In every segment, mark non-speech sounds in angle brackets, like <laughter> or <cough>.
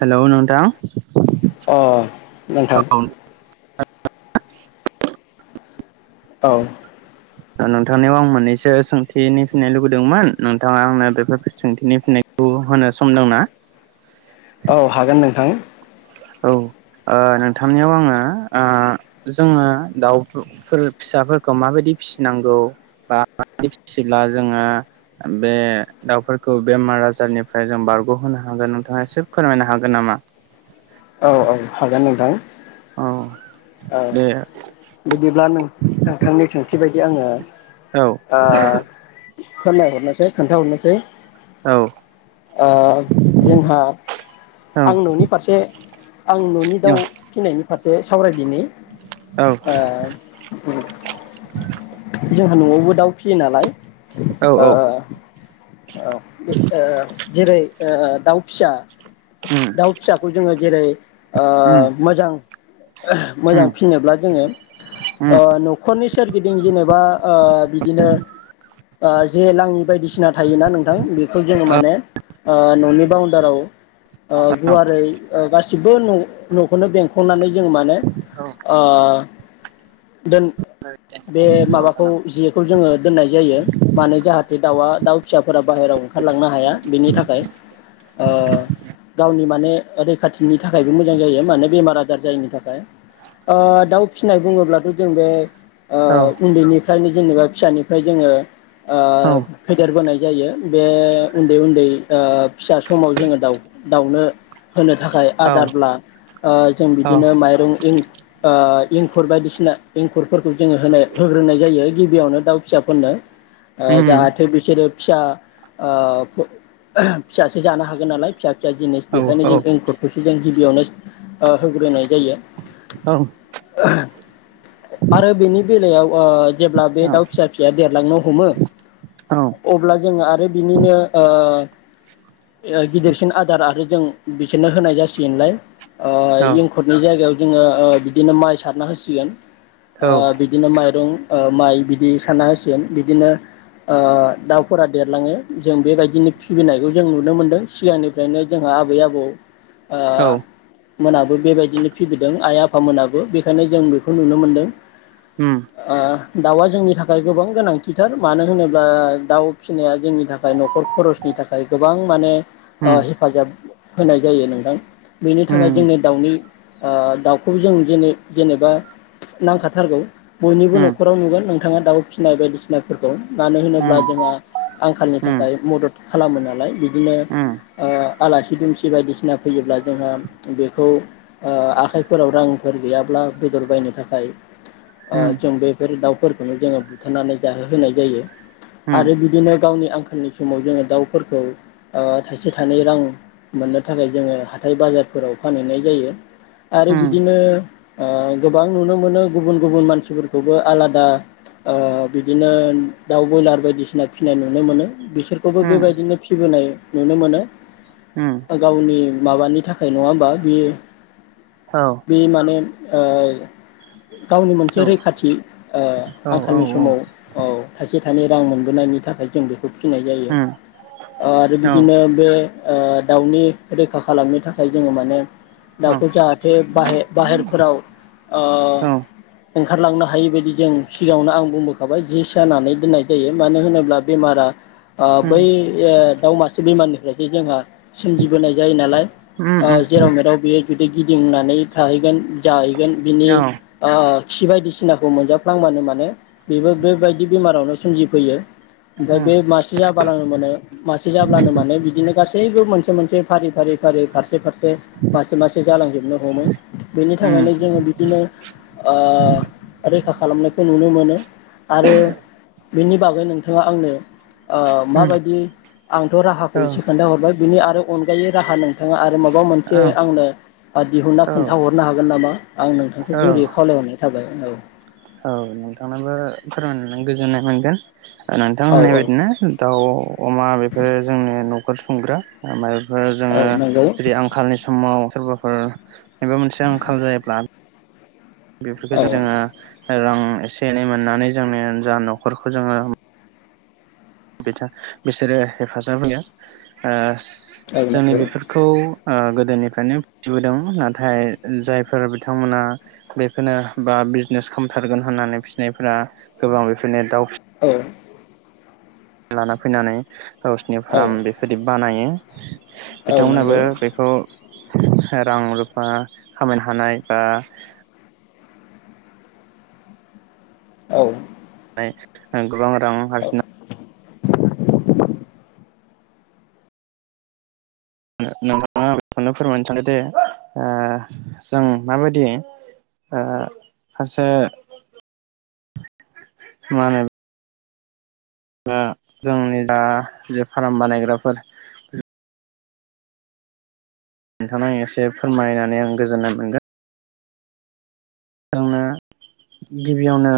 हेल' नोंथां अ नोंथां औ नोंथांनियाव आं मोननैसो सोंथिनि फिननाय लुुबैदोंमोन नोंथाङा आंनो बेफोर सोंथिनि फिननायखौ होनो सम दंना? औ हागोन नोंथां औ ओ नोंथांनियाव आङो ओ जोङो दाउफोर फिसाफोरखौ माबायदि फिसिनांगौ बा माबायदि फिसिब्ला जोङो बे दाउफोरखौ बेमार आजारनिफ्राय जों बारग'होनो हागोन नोंथाङा एसे फोरमायनो हागोन नामा? औ औ हागोन नोंथां। औ अ दे बिदिब्ला नों नोंथांनि सोंथि बायदि आङो औ ओ फोरमायहरनोसै खोनथाहरनोसै औ ओह जोंहा औ आं न'नि फारसे आं न'नि दाउ फिनायनि फारसे सावराय दिनै औ औ ओ जोंहा जाह न'आवबो दाउ <inaudible> फिसियो नालाय औ ओ औ ओ जेरै आ दाउ फिसा उम दाउ फिसाखौ जोङो जेरै उम ओ मोजां उम मोजां फिनोब्ला जोङो उम ओ न'खरनि सोरगिदिं जेनेबा ओ बिदिनो ओ जे लाङि बायदिसिना थायोना नोंथां बेखौ जोङो औ माने न'नि बाउन्डाराव ओ गुवारै ओ गासिबो न' न'खौनो बेंख'नानै जों माने औ ओ बे माबाखौ जेखौ जोङो दोननाय जायो मानोे जाहाथे दाउआ दाउ फोर बाहेरायाव ओंखारलांनो हाया बेनि थाखाय ओ गावनि माने रैखाथिनि थाखायबो मोजां जायो मानोे बेमार आजार जायिनि थाखाय ओ दाउ फिसिनाय बुङोब्लाथ जों बे ओ उन्दैनिफ्रायनो जेनेबा फिसानिफ्राय जोङो ओ फेदेरबोनाय जायो बे उन्दै उन्दै फिसा समाव जोङो दाउनो होनो थाखाय आदारब्ला जों बिदि बिदिनो माइरं इं एंखुर बायदिसिना एंखुरफोरखौ जोङो होनाय होग्रोनाय जायो गिबियावनो दाउ फिसाफोरनो ओ जाहाथे बिसोरो फिसा फिसासो जानो हागोन नालाय फिसा फिसा जिनिस बेखायनो जों एंखुरखौसो जों गिबियावनो ओ होग्रोनाय जायो आरो बेनि बेलायाव ओ जेब्ला बे दाउ फिसा फिसाया देरलांनो हमो अब्ला जोङो आरो बिनिनो ओ गिदिरसिन आदार आरो जों बिसोरनो होनाय जासिगोनलाय ओ इं जायगायाव जोङो ओ बिदिनो माइ सारना होसिगोन ओ बिदिनो माइरं ओ माइ बिदि सारना होसिगोन बिदिनो ओ दाउफोरा देरलाङो जों बेबायदिनो फिबिनायखौ जों नुनो मोनदों सिगांनिफ्रायनो जोंहा आबै-आबौ ओ मोनाबो बेबाय बिदिनो फिबिदों आइ-आफामोनाबो बेखायनो जों बेखौ नुनो मोनदों आ दाउआ जोंनि थाखाय गोबां गोनांथिथार मानो होनोब्ला दाउ फिसिनाया जोंनि थाखाय न'खर खरसनि थाखाय गोबां माने ओ हेफाजाब होनाय जायो नोंथां। बेनि थाखाय जोंनि दाउनि ओ दाउखौबो जों जेने जेनेबा नांखाथारगौ बयनिबो नखराव नुगोन नों नोंथाङा दाउ फिसिनाय बायदिसिनाफोरखौ मानो होनोब्ला जोंहा आंखालनि थाखाय मदद खालामो नालाय बि बिदिनो ओ आलासि दुमसि बायदिसिना फैयोब्ला जोंहा बेखौ ओ आखाइफोराव रांफोर गैयाब्ला बेदर बायनो थाखाय ओ जों बेफोर दाउ फोरखौनो जोङो बुथारनानै जाहो होनाय जायो। आरो बिदिनो गावनि आंखालनि समाव जोङो दाउफोरखौ ओ थाइसे थाइनै रां मोननो थाखाय जोङो हाथाय बाजारफोराव फानहैनाय जायो। आरो बिदिनो ओ गोबां नुनो मोनो गुबुन गुबुन मानसिफोरखौबो आलादा ओ बिदिनो दाउ बयलार बायदिसिना फिसिनाय नुनो मोनो बि बिसोरखौबो बेबायदिनो फिबोनाय नुनो मोनो। ओ गावनि माबानि थाखाय नङा होमबा बियो बे माने ओ गावनि मोनसे रैखाथि ओ आंखालनि समाव औ थाइसे फिथानि रां मोनबोनायनि थाखाय जों बे खौ फिनाय जायो आरो बिदिनो बे दाउनि रैखा खालामनो थाखाय जोङो माने दाउखौ जाहाथे बाह बाहेरफोराव ओ ओंखारलांनो हायि बायदि जों सिगाङावनो आं बुंबोखाबाय जि सानानै दोननाय जायो मानो होनोब्ला बेमारा ओ बै दाउ मासे बेमारनिफ्रायसो जोंहा सोमजिबोनाय जायो नालाय जेराव मेेराव बेयो जुदि गिदिंनानै थाहैगोन जाहैगोन बिनि ओ खि बायदिसिनाखौ मोनजाफ्लांबानो माने बेबो बेबायदि बेमारावनो सोमजिफैयो। ओमफाय बे मास <unintelligible> मोनसे-मोनसे फारि-फारि फारि फारसे-फारसे मास <unintelligible> मासे जालांजोबनो हमो बेनि थाखायनो जोङो बिदिनो ओ रैखा खालामनायखौ नुनो मोनो। आरो बिनि बागै नोंथाङा आंनो ओ माबायदि आंथ' राहाखौ एसे खोन्थाहरबाय। बिनि आरो अनगायै राहा नोंथाङा आर माबा मोनसे आंनो बा दिहुनना खोन्थाहरनो हागोन नामा आं नोंथांखौ गुरै खावलायहरनाय थाबाय। औ औ नोंथांनाबो फोरमायनानै गोजोननाय मोनगोन। नोंथां औ होननाय औ बायदिनो दाउ अमा बेफोरो जोंनि न' अर सुफुंग्रा आरो <unintelligible> ओ औ जोङो नंगौ <unintelligible> आंखालनि समाव सोरबाफोर मायबा मोनसे आंखाल जायोब्ला बेफोरखौ औ जों जोङो रां एसे एनै मोननानै जोंनि जा न'खरखौ जोङो। बिथा बिसोरो हेफाजाब होयो। ओ औ जोंनि नंगौ बेफोरखौ ओ गोदोनिफ्रायनो फिसिबोदों नाथाय जायफोर बिथांमोना बेखोनो बा बिजनेस खालामथारगोन होननानै फिसिनायफोरा गोबां बेफोरनो दाव औ लाना फैनानै गावसोरनि औ फार्म बेफोरदि बानायो। औ बिथांमोनहाबो नंगौ बेखौ रां रुफा खामायनो हानाय बा औ। <unintelligible> गोबां रां औ आरजिनो नोंथां बेखौनो फोरमायनो सानोदि ओ जों माबायदि ओ खासे मा होनो दा जोंनि दा जे फार्म बानायग्राफोर नोंथां एसे फोरमायनानै आं गोजोननाय मोनगोन। आंनो गिबियावनो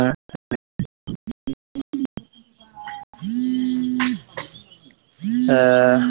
<inaudible>